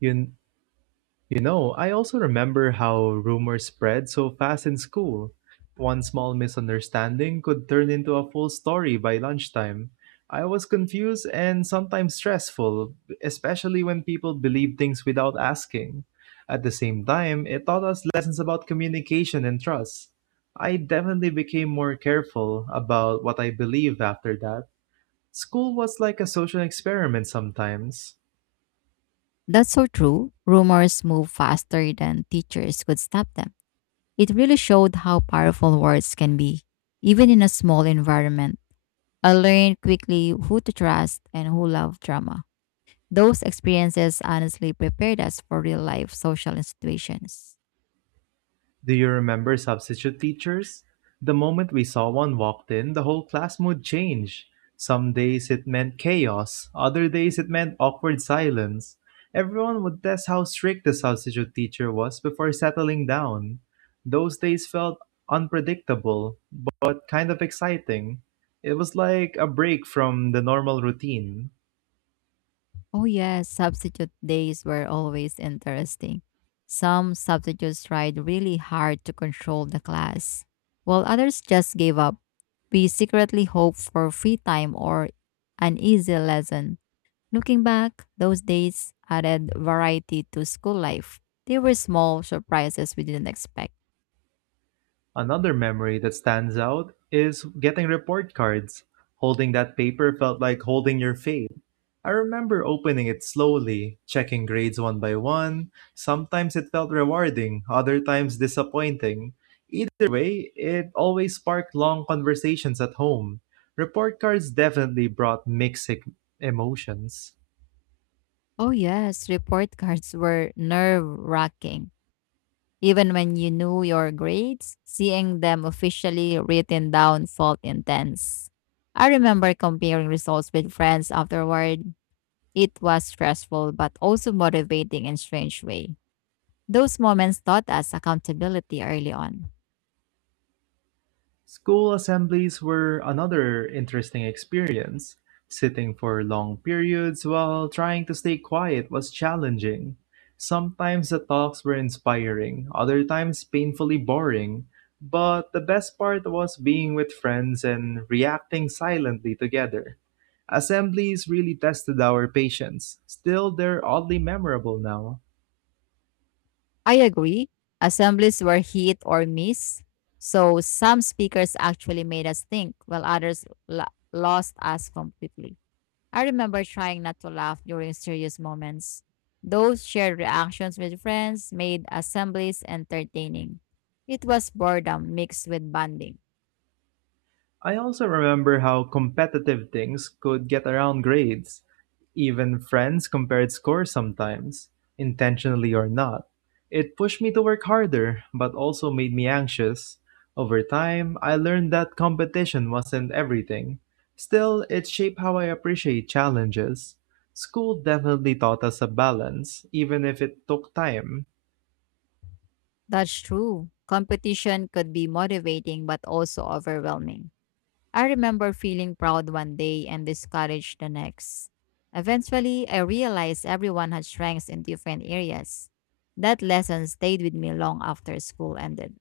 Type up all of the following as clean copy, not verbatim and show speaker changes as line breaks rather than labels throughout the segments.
You, I also remember how rumors spread so fast in school. One small misunderstanding could turn into a full story by lunchtime. I was confused and sometimes stressful, especially when people believe things without asking. At the same time, it taught us lessons about communication and trust. I definitely became more careful about what I believed after that. School was like a social experiment sometimes.
That's so true. Rumors move faster than teachers could stop them. It really showed how powerful words can be, even in a small environment. I learned quickly who to trust and who loved drama. Those experiences honestly prepared us for real life social situations.
Do you remember substitute teachers? The moment we saw one walked in, the whole class mood changed. Some days it meant chaos, other days it meant awkward silence. Everyone would test how strict the substitute teacher was before settling down. Those days felt unpredictable, but kind of exciting. It was like a break from the normal routine.
Oh, yes, substitute days were always interesting. Some substitutes tried really hard to control the class, while others just gave up. We secretly hoped for free time or an easy lesson. Looking back, those days added variety to school life. They were small surprises we didn't expect.
Another memory that stands out is getting report cards. Holding that paper felt like holding your fate. I remember opening it slowly, checking grades one by one. Sometimes it felt rewarding, other times disappointing. Either way, it always sparked long conversations at home. Report cards definitely brought mixed emotions.
Oh, yes, report cards were nerve wracking. Even when you knew your grades, seeing them officially written down felt intense. I remember comparing results with friends afterward. It was stressful but also motivating in strange way. Those moments taught us accountability early on.
School assemblies were another interesting experience. Sitting for long periods while trying to stay quiet was challenging. Sometimes the talks were inspiring, other times painfully boring, but the best part was being with friends and reacting silently together. Assemblies really tested our patience. Still, they're oddly memorable now.
I agree. Assemblies were hit or miss. So some speakers actually made us think while others lost us completely. I remember trying not to laugh during serious moments. Those shared reactions with friends made assemblies entertaining. It was boredom mixed with bonding.
I also remember how competitive things could get around grades. Even friends compared scores sometimes, intentionally or not. It pushed me to work harder, but also made me anxious. Over time, I learned that competition wasn't everything. Still, it shaped how I appreciate challenges. School definitely taught us a balance, even if it took time.
That's true. Competition could be motivating but also overwhelming. I remember feeling proud one day and discouraged the next. Eventually, I realized everyone had strengths in different areas. That lesson stayed with me long after school ended.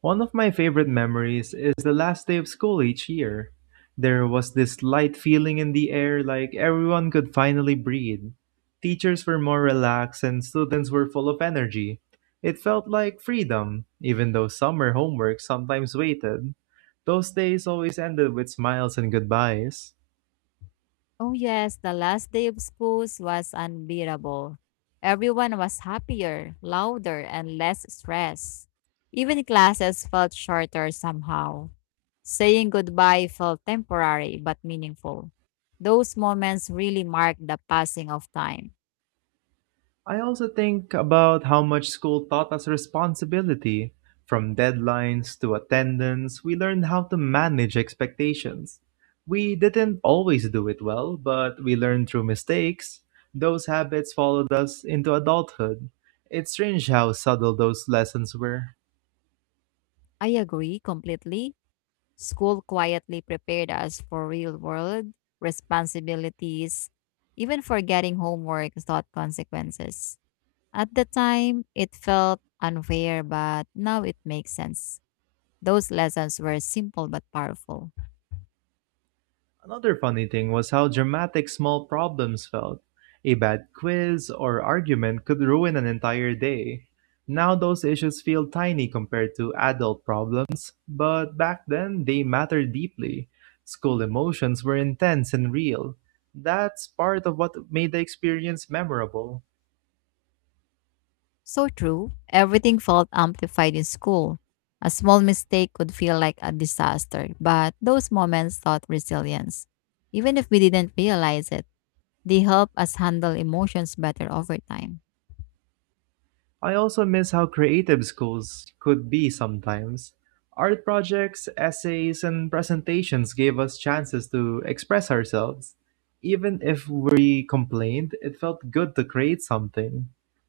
One of my favorite memories is the last day of school each year. There was this light feeling in the air like everyone could finally breathe. Teachers were more relaxed and students were full of energy. It felt like freedom, even though summer homework sometimes waited. Those days always ended with smiles and goodbyes.
Oh, yes, the last day of schools was unbearable. Everyone was happier, louder, and less stressed. Even classes felt shorter somehow. Saying goodbye felt temporary but meaningful. Those moments really marked the passing of time.
I also think about how much school taught us responsibility. From deadlines to attendance, we learned how to manage expectations. We didn't always do it well, but we learned through mistakes. Those habits followed us into adulthood. It's strange how subtle those lessons were.
I agree completely. School quietly prepared us for real world responsibilities. Even forgetting homework taught consequences. At the time, it felt unfair, but now it makes sense. Those lessons were simple but powerful.
Another funny thing was how dramatic small problems felt. A bad quiz or argument could ruin an entire day. Now those issues feel tiny compared to adult problems, but back then they mattered deeply. School emotions were intense and real. That's part of what made the experience memorable.
So true, everything felt amplified in school. A small mistake could feel like a disaster, but those moments taught resilience. Even if we didn't realize it, they help us handle emotions better over time.
I also miss how creative schools could be sometimes. Art projects, essays, and presentations gave us chances to express ourselves. Even if we complained, it felt good to create something.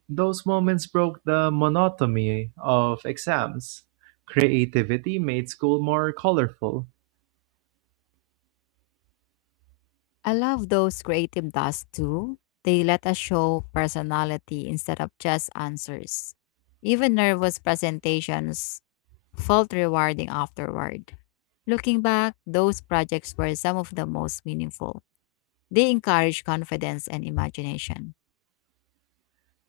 Those moments broke the monotony of exams. Creativity made school more colorful.
I love those creative tasks too. They let us show personality instead of just answers. Even nervous presentations felt rewarding afterward. Looking back, those projects were some of the most meaningful. They encouraged confidence and imagination.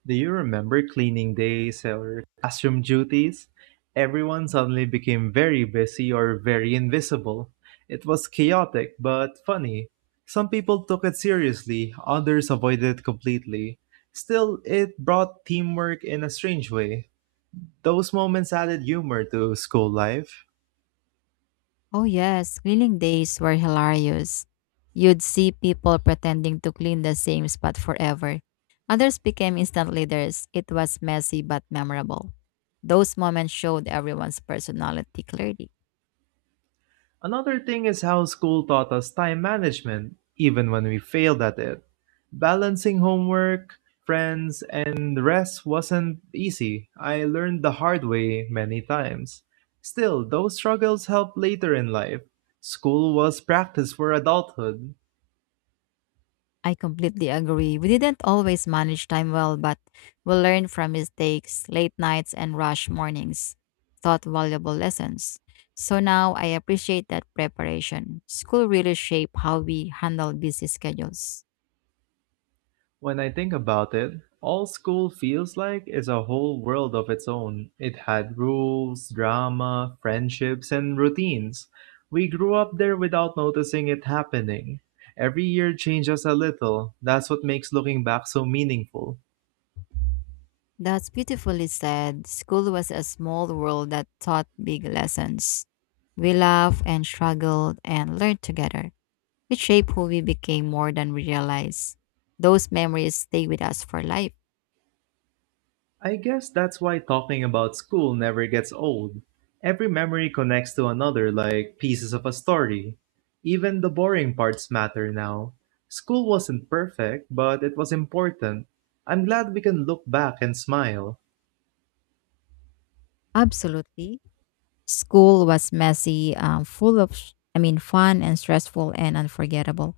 Do you remember cleaning days or classroom duties? Everyone suddenly became very busy or very invisible. It was chaotic but funny. Some people took it seriously, others avoided it completely. Still, it brought teamwork in a strange way. Those moments added humor to school life.
Oh, yes, cleaning days were hilarious. You'd see people pretending to clean the same spot forever. Others became instant leaders. It was messy but memorable. Those moments showed everyone's personality clearly.
Another thing is how school taught us time management, even when we failed at it. Balancing homework, friends, and rest wasn't easy. I learned the hard way many times. Still, those struggles helped later in life. School was practice for adulthood.
I completely agree. We didn't always manage time well, but we learned from mistakes, late nights, and rush mornings, taught valuable lessons. So now I appreciate that preparation. School really shaped how we handle busy schedules.
When I think about it, all school feels like is a whole world of its own. It had rules, drama, friendships, and routines. We grew up there without noticing it happening. Every year changes a little. That's what makes looking back so meaningful.
That's beautifully said. School was a small world that taught big lessons. We laughed and struggled and learned together. It shaped who we became more than we realized. Those memories stay with us for life.
I guess that's why talking about school never gets old. Every memory connects to another like pieces of a story. Even the boring parts matter now. School wasn't perfect, but it was important. I'm glad we can look back and smile.
Absolutely. School was messy, full of, fun and stressful and unforgettable.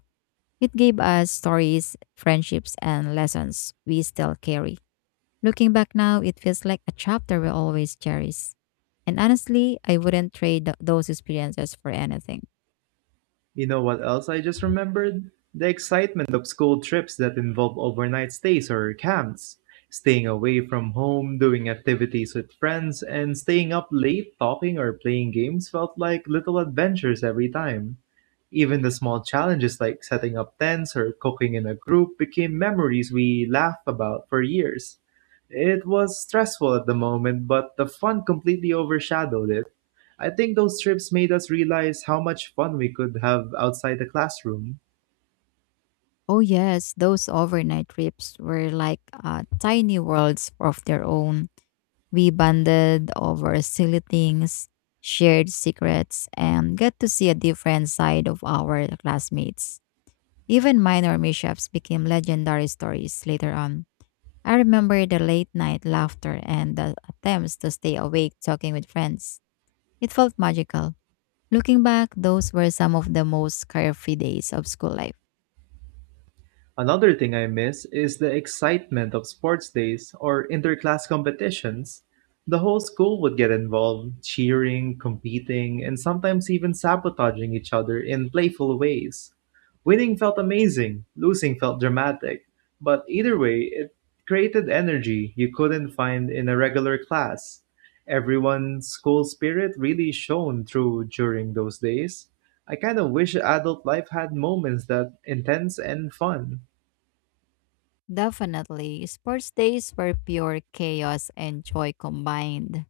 It gave us stories, friendships, and lessons we still carry. Looking back now, it feels like a chapter we will always cherish. And honestly, I wouldn't trade those experiences for anything.
You know what else I just remembered? The excitement of school trips that involve overnight stays or camps, staying away from home, doing activities with friends, and staying up late talking or playing games felt like little adventures every time. Even the small challenges like setting up tents or cooking in a group became memories we laugh about for years. It was stressful at the moment, but the fun completely overshadowed it. I think those trips made us realize how much fun we could have outside the classroom.
Oh, yes, those overnight trips were like tiny worlds of their own. We bonded over silly things, shared secrets, and got to see a different side of our classmates. Even minor mishaps became legendary stories later on. I remember the late night laughter and the attempts to stay awake talking with friends. It felt magical. Looking back, those were some of the most carefree days of school life.
Another thing I miss is the excitement of sports days or interclass competitions. The whole school would get involved, cheering, competing, and sometimes even sabotaging each other in playful ways. Winning felt amazing, losing felt dramatic, but either way, it created energy you couldn't find in a regular class. Everyone's school spirit really shone through during those days. I kind of wish adult life had moments that intense and fun.
Definitely, sports days were pure chaos and joy combined.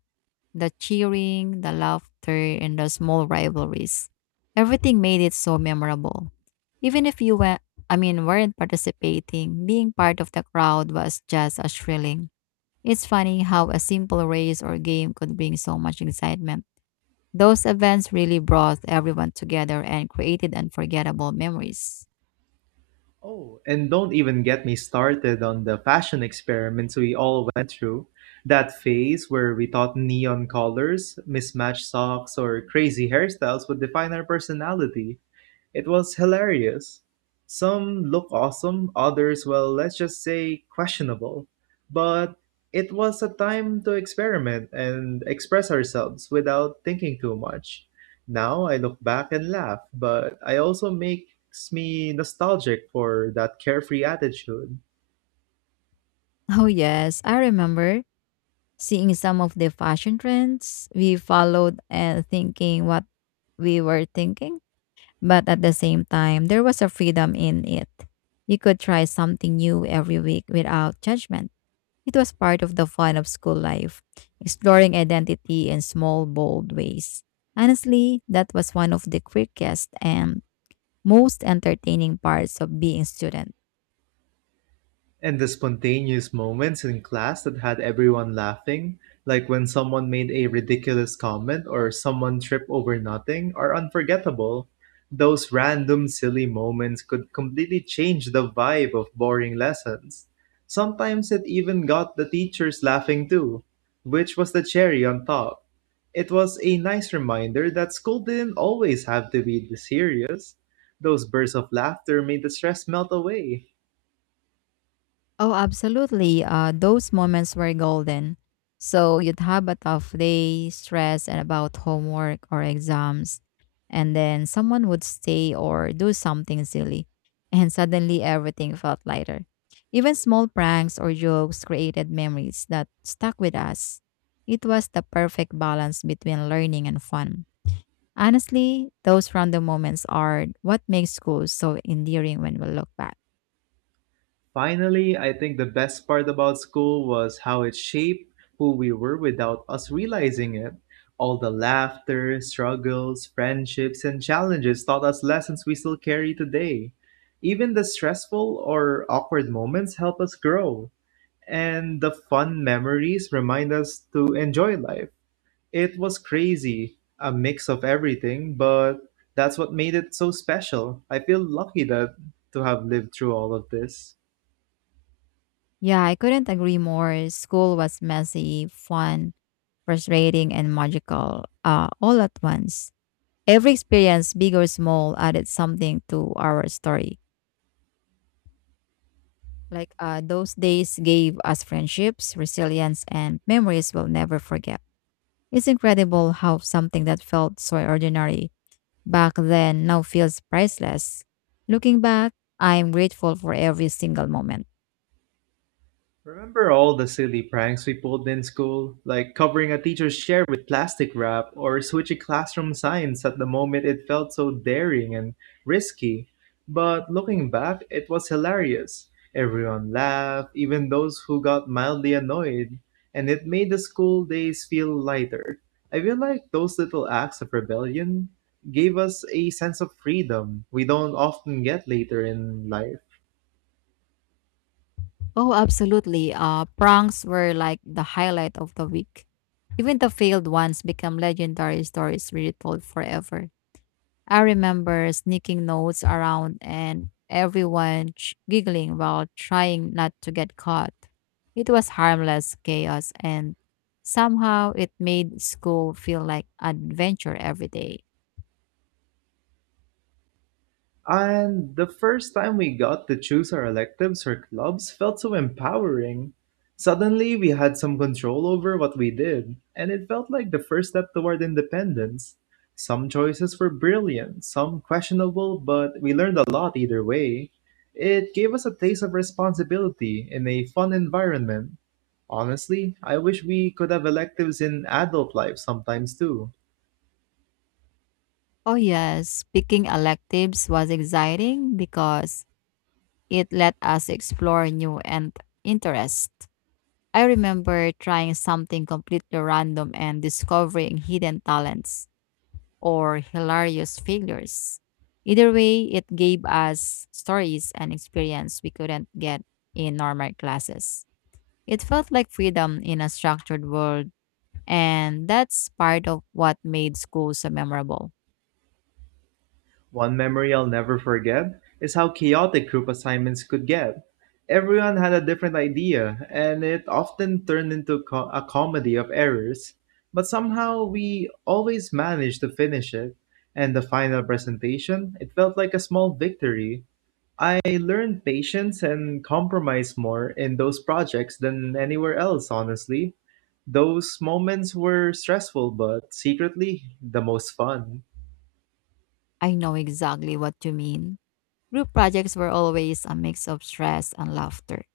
The cheering, the laughter, and the small rivalries. Everything made it so memorable. Even if you were, I mean, Weren't participating, being part of the crowd was just as thrilling. It's funny how a simple race or game could bring so much excitement. Those events really brought everyone together and created unforgettable memories.
Oh, and don't even get me started on the fashion experiments we all went through. That phase where we thought neon colors, mismatched socks, or crazy hairstyles would define our personality. It was hilarious. Some look awesome, others, well, let's just say questionable. But it was a time to experiment and express ourselves without thinking too much. Now I look back and laugh, but I also makes me nostalgic for that carefree attitude.
Oh, yes, I remember seeing some of the fashion trends we followed and thinking what we were thinking. But at the same time, there was a freedom in it. You could try something new every week without judgment. It was part of the fun of school life, exploring identity in small, bold ways. Honestly, that was one of the quickest and most entertaining parts of being student.
And the spontaneous moments in class that had everyone laughing, like when someone made a ridiculous comment or someone tripped over nothing, are unforgettable. Those random silly moments could completely change the vibe of boring lessons. Sometimes it even got the teachers laughing too, which was the cherry on top. It was a nice reminder that school didn't always have to be this serious. Those bursts of laughter made the stress melt away.
Oh, absolutely. Those moments were golden. So you'd have a tough day, stress, and about homework or exams. And then someone would stay or do something silly. And suddenly everything felt lighter. Even small pranks or jokes created memories that stuck with us. It was the perfect balance between learning and fun. Honestly, those random moments are what makes school so endearing when we look back.
Finally, I think the best part about school was how it shaped who we were without us realizing it. All the laughter, struggles, friendships, and challenges taught us lessons we still carry today. Even the stressful or awkward moments help us grow, and the fun memories remind us to enjoy life. It was crazy, a mix of everything, but that's what made it so special. I feel lucky that to have lived through all of this.
Yeah, I couldn't agree more. School was messy, fun, frustrating, and magical all at once. Every experience, big or small, added something to our story. Those days gave us friendships, resilience, and memories we'll never forget. It's incredible how something that felt so ordinary back then now feels priceless. Looking back, I am grateful for every single moment.
Remember all the silly pranks we pulled in school, like covering a teacher's chair with plastic wrap or switching classroom signs at the moment it felt so daring and risky. But looking back, it was hilarious. Everyone laughed, even those who got mildly annoyed, and it made the school days feel lighter. I feel like those little acts of rebellion gave us a sense of freedom we don't often get later in life.
Oh, absolutely. Pranks were like the highlight of the week. Even the failed ones become legendary stories retold forever. I remember sneaking notes around and everyone giggling while trying not to get caught. It was harmless chaos, and somehow it made school feel like an adventure every day.
And the first time we got to choose our electives or clubs felt so empowering. Suddenly, we had some control over what we did, and it felt like the first step toward independence. Some choices were brilliant, some questionable, but we learned a lot either way. It gave us a taste of responsibility in a fun environment. Honestly, I wish we could have electives in adult life sometimes too.
Oh, yes. Picking electives was exciting because it let us explore new and interests. I remember trying something completely random and discovering hidden talents or hilarious failures. Either way, it gave us stories and experience we couldn't get in normal classes. It felt like freedom in a structured world, and that's part of what made school so memorable.
One memory I'll never forget is how chaotic group assignments could get. Everyone had a different idea, and it often turned into a comedy of errors. But somehow we always managed to finish it, and the final presentation, it felt like a small victory. I learned patience and compromise more in those projects than anywhere else, honestly. Those moments were stressful, but secretly the most fun.
I know exactly what you mean. Group projects were always a mix of stress and laughter.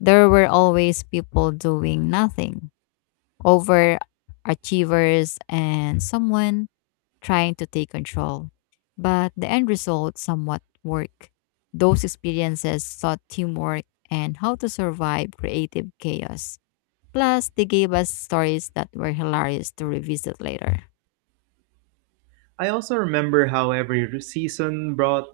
There were always people doing nothing, overachievers, and someone trying to take control. But the end result somewhat worked. Those experiences taught teamwork and how to survive creative chaos. Plus, they gave us stories that were hilarious to revisit later.
I also remember how every season brought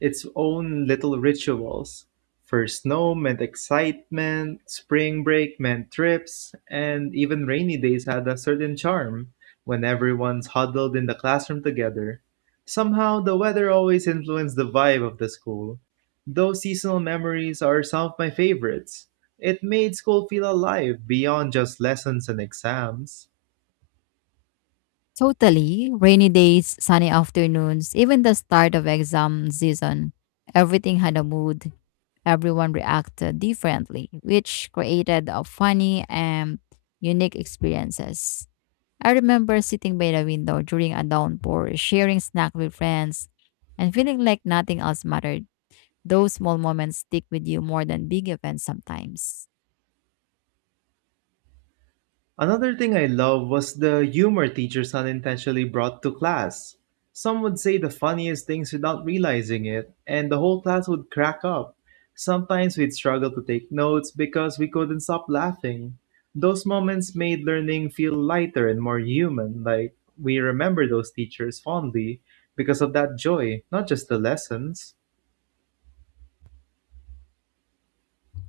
its own little rituals. First snow meant excitement, spring break meant trips, and even rainy days had a certain charm when everyone's huddled in the classroom together. Somehow, the weather always influenced the vibe of the school. Those seasonal memories are some of my favorites. It made school feel alive beyond just lessons and exams.
Totally. Rainy days, sunny afternoons, even the start of exam season, everything had a mood. Everyone reacted differently, which created a funny and unique experiences. I remember sitting by the window during a downpour, sharing snack with friends, and feeling like nothing else mattered. Those small moments stick with you more than big events sometimes.
Another thing I love was the humor teachers unintentionally brought to class. Some would say the funniest things without realizing it, and the whole class would crack up. Sometimes we'd struggle to take notes because we couldn't stop laughing. Those moments made learning feel lighter and more human, like we remember those teachers fondly because of that joy, not just the lessons.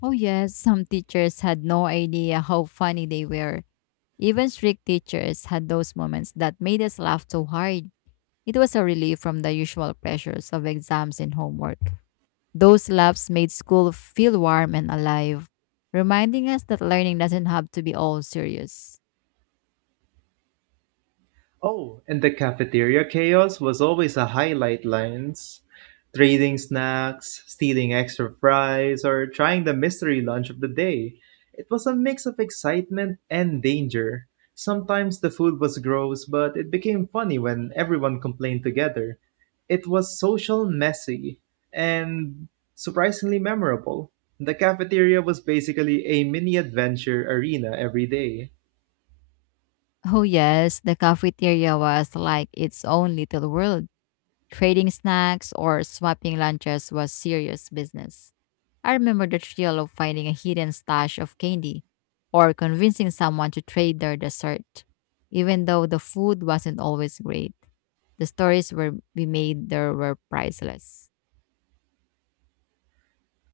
Oh yes, some teachers had no idea how funny they were. Even strict teachers had those moments that made us laugh so hard. It was a relief from the usual pressures of exams and homework. Those laughs made school feel warm and alive, reminding us that learning doesn't have to be all serious.
Oh, and the cafeteria chaos was always a highlight lines. Trading snacks, stealing extra fries, or trying the mystery lunch of the day. It was a mix of excitement and danger. Sometimes the food was gross, but it became funny when everyone complained together. It was social, messy, and surprisingly memorable. The cafeteria was basically a mini adventure arena every day.
Oh, yes, the cafeteria was like its own little world. Trading snacks or swapping lunches was serious business. I remember the thrill of finding a hidden stash of candy or convincing someone to trade their dessert. Even though the food wasn't always great, the stories were, we made there were priceless.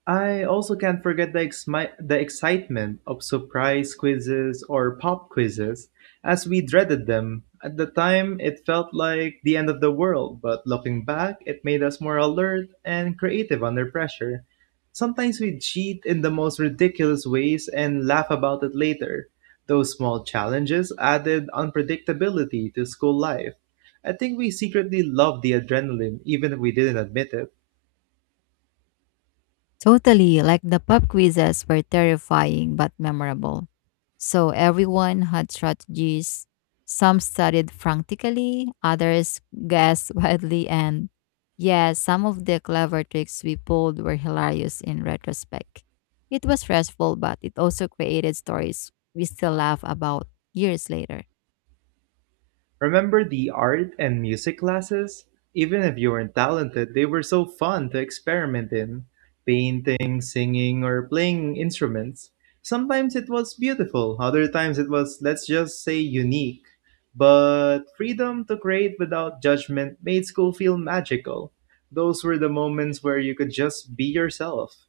I also can't forget the excitement of surprise quizzes or pop quizzes, as we dreaded them. At the time, it felt like the end of the world, but looking back, it made us more alert and creative under pressure. Sometimes we cheat in the most ridiculous ways and laugh about it later. Those small challenges added unpredictability to school life. I think we secretly loved the adrenaline, even if we didn't admit it.
Totally, like the pub quizzes were terrifying but memorable. So everyone had strategies. Some studied frantically, others guessed wildly, and yeah, some of the clever tricks we pulled were hilarious in retrospect. It was stressful, but it also created stories we still laugh about years later.
Remember the art and music classes? Even if you weren't talented, they were so fun to experiment in painting, singing, or playing instruments. Sometimes it was beautiful, other times it was, let's just say, unique. But freedom to create without judgment made school feel magical. Those were the moments where you could just be yourself.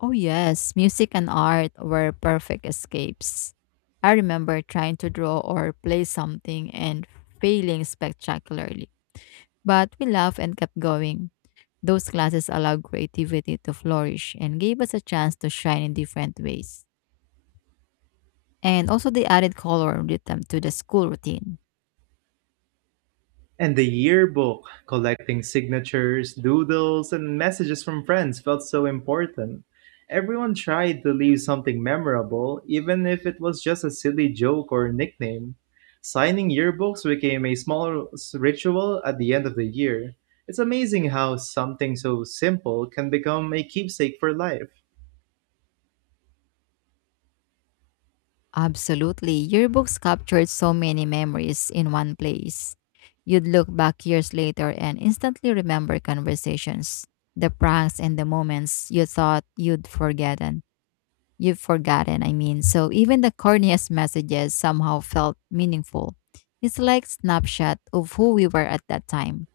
Oh, yes, music and art were perfect escapes. I remember trying to draw or play something and failing spectacularly. But we laughed and kept going. Those classes allowed creativity to flourish and gave us a chance to shine in different ways. And also, they added color and rhythm to the school routine.
And the yearbook, collecting signatures, doodles, and messages from friends felt so important. Everyone tried to leave something memorable, even if it was just a silly joke or nickname. Signing yearbooks became a small ritual at the end of the year. It's amazing how something so simple can become a keepsake for life.
Absolutely. Your books captured so many memories in one place. You'd look back years later and instantly remember conversations, the pranks and the moments you thought you'd forgotten. You've forgotten, I mean. So even the corniest messages somehow felt meaningful. It's like snapshot of who we were at that time.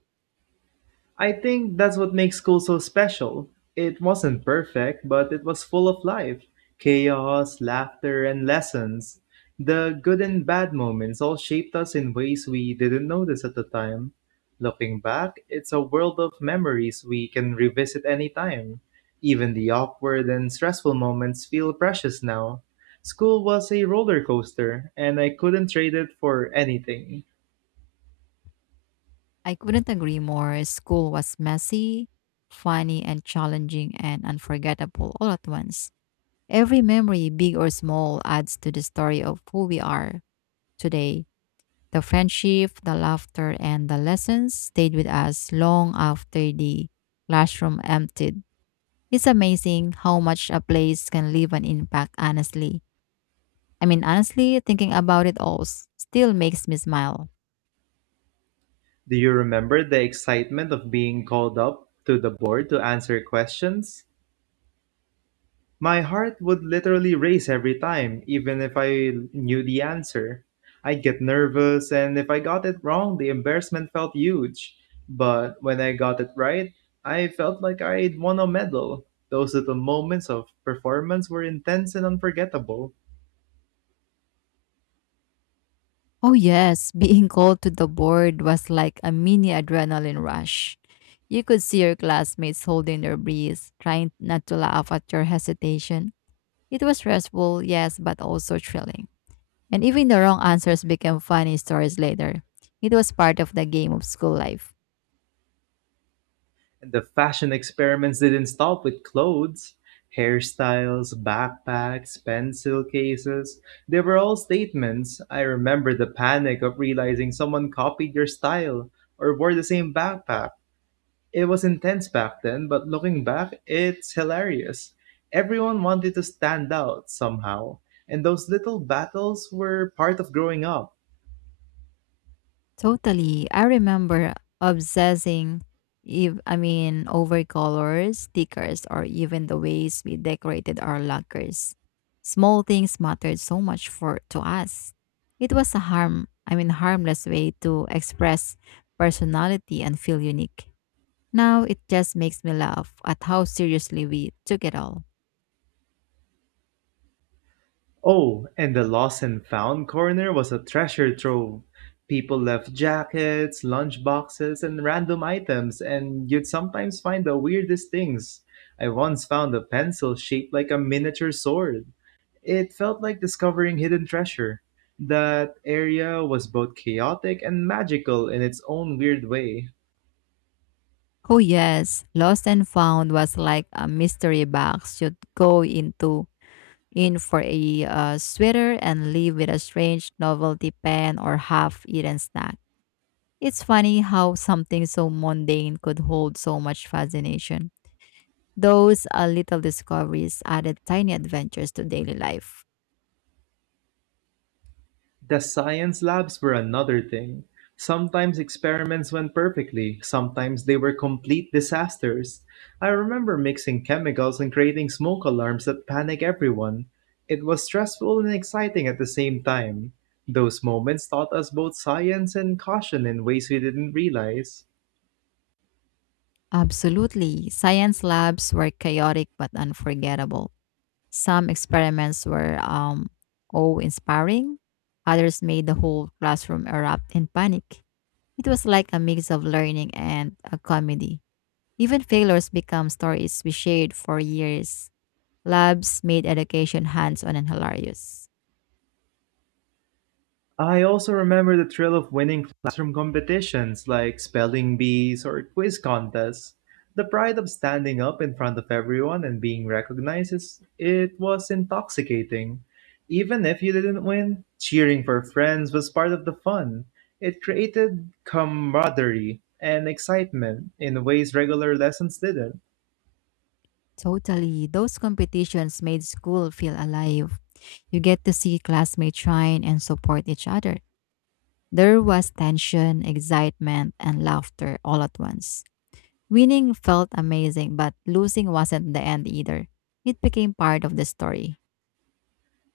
I think that's what makes school so special. It wasn't perfect, but it was full of life chaos, laughter, and lessons. The good and bad moments all shaped us in ways we didn't notice at the time. Looking back, it's a world of memories we can revisit anytime. Even the awkward and stressful moments feel precious now. School was a roller coaster, and I couldn't trade it for anything.
I couldn't agree more. School was messy, funny and challenging and unforgettable all at once. Every memory, big or small, adds to the story of who we are today. The friendship, the laughter, and the lessons stayed with us long after the classroom emptied. It's amazing how much a place can leave an impact, honestly. I mean, honestly, thinking about it all still makes me smile.
Do you remember the excitement of being called up to the board to answer questions? My heart would literally race every time, even if I knew the answer. I'd get nervous, and if I got it wrong, the embarrassment felt huge. But when I got it right, I felt like I'd won a medal. Those little moments of performance were intense and unforgettable.
Oh, yes, being called to the board was like a mini adrenaline rush. You could see your classmates holding their breath, trying not to laugh at your hesitation. It was stressful, yes, but also thrilling. And even the wrong answers became funny stories later. It was part of the game of school life.
The fashion experiments didn't stop with clothes. Hairstyles, backpacks, pencil cases, they were all statements. I remember the panic of realizing someone copied your style or wore the same backpack. It was intense back then, but looking back, it's hilarious. Everyone wanted to stand out somehow, and those little battles were part of growing up.
Totally. I remember obsessing if I mean over colors, stickers, or even the ways we decorated our lockers. Small things mattered so much for to us. It was a harmless way to express personality and feel unique. Now it just makes me laugh at how seriously we took it all.
Oh, and the lost and found corner was a treasure trove. People left jackets, lunch boxes, and random items, and you'd sometimes find the weirdest things. I once found a pencil shaped like a miniature sword. It felt like discovering hidden treasure. That area was both chaotic and magical in its own weird way.
Oh yes, Lost and Found was like a mystery box you'd go into in for a sweater and leave with a strange novelty pen or half-eaten snack. It's funny how something so mundane could hold so much fascination. Those little discoveries added tiny adventures to daily life.
The science labs were another thing. Sometimes experiments went perfectly, sometimes they were complete disasters. I remember mixing chemicals and creating smoke alarms that panic everyone. It was stressful and exciting at the same time. Those moments taught us both science and caution in ways we didn't realize.
Absolutely, science labs were chaotic but unforgettable. Some experiments were awe inspiring, others made the whole classroom erupt in panic. It was like a mix of learning and a comedy. Even failures become stories we shared for years. Labs made education hands on and hilarious.
I also remember the thrill of winning classroom competitions like spelling bees or quiz contests. The pride of standing up in front of everyone and being recognized is it was intoxicating. Even if you didn't win, cheering for friends was part of the fun. It created camaraderie and excitement in ways regular lessons didn't.
Totally, those competitions made school feel alive. You get to see classmates shine and support each other. There was tension, excitement, and laughter all at once. Winning felt amazing, but losing wasn't the end either. It became part of the story.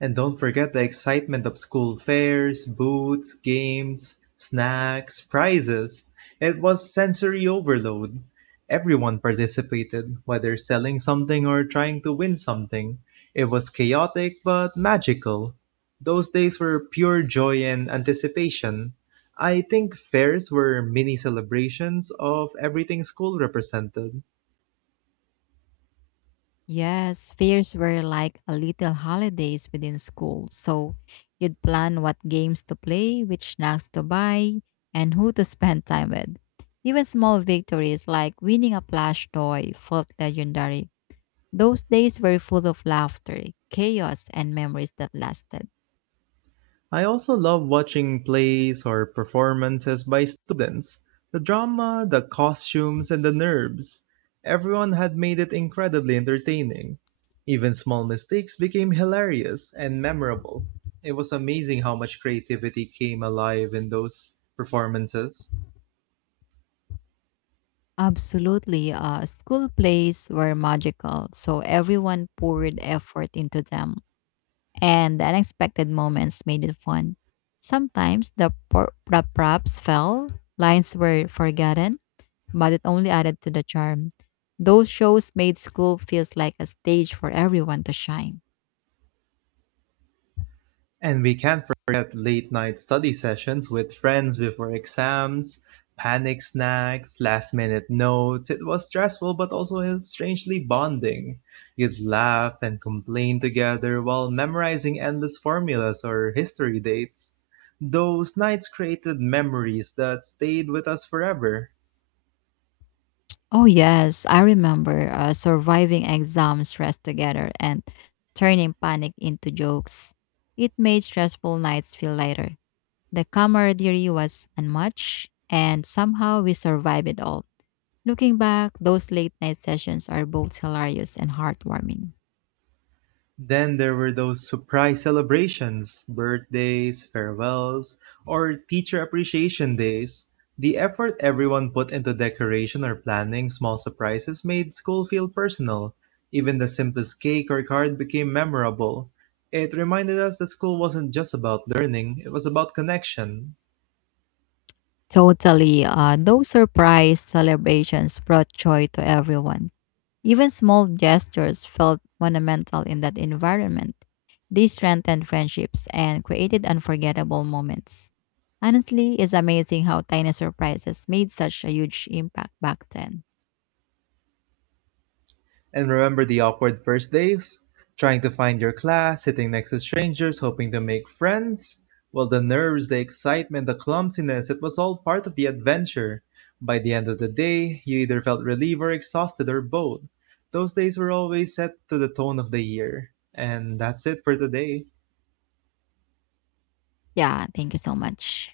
And don't forget the excitement of school fairs, booths, games, snacks, prizes. It was sensory overload. Everyone participated, whether selling something or trying to win something. It was chaotic but magical. Those days were pure joy and anticipation. I think fairs were mini celebrations of everything school represented.
Yes, fairs were like a little holidays within school. So you'd plan what games to play, which snacks to buy, and who to spend time with. Even small victories like winning a plush toy felt legendary. Those days were full of laughter, chaos, and memories that lasted.
I also love watching plays or performances by students. The drama, the costumes, and the nerves. Everyone had made it incredibly entertaining. Even small mistakes became hilarious and memorable. It was amazing how much creativity came alive in those performances.
Absolutely. School plays were magical, so everyone poured effort into them, and the unexpected moments made it fun. Sometimes the the props fell, lines were forgotten, but it only added to the charm. Those shows made school feels like a stage for everyone to shine.
And we can't forget late night study sessions with friends before exams, panic snacks, last minute notes. It was stressful but also strangely bonding. You'd laugh and complain together while memorizing endless formulas or history dates. Those nights created memories that stayed with us forever.
Oh yes, I remember surviving exam stress together and turning panic into jokes. It made stressful nights feel lighter. The camaraderie was unmatched, and somehow we survived it all. Looking back, those late night sessions are both hilarious and heartwarming.
Then there were those surprise celebrations, birthdays, farewells, or teacher appreciation days. The effort everyone put into decoration or planning small surprises made school feel personal. Even the simplest cake or card became memorable. It reminded us that school wasn't just about learning, it was about connection.
Totally, those surprise celebrations brought joy to everyone. Even small gestures felt monumental in that environment. They strengthened friendships and created unforgettable moments. Honestly, it's amazing how tiny surprises made such a huge impact back then.
And remember the awkward first days? Trying to find your class, sitting next to strangers, hoping to make friends? Well, the nerves, the excitement, the clumsiness, it was all part of the adventure. By the end of the day, you either felt relieved or exhausted or both. Those days were always set to the tone of the year. And that's it for today.
Yeah, thank you so much.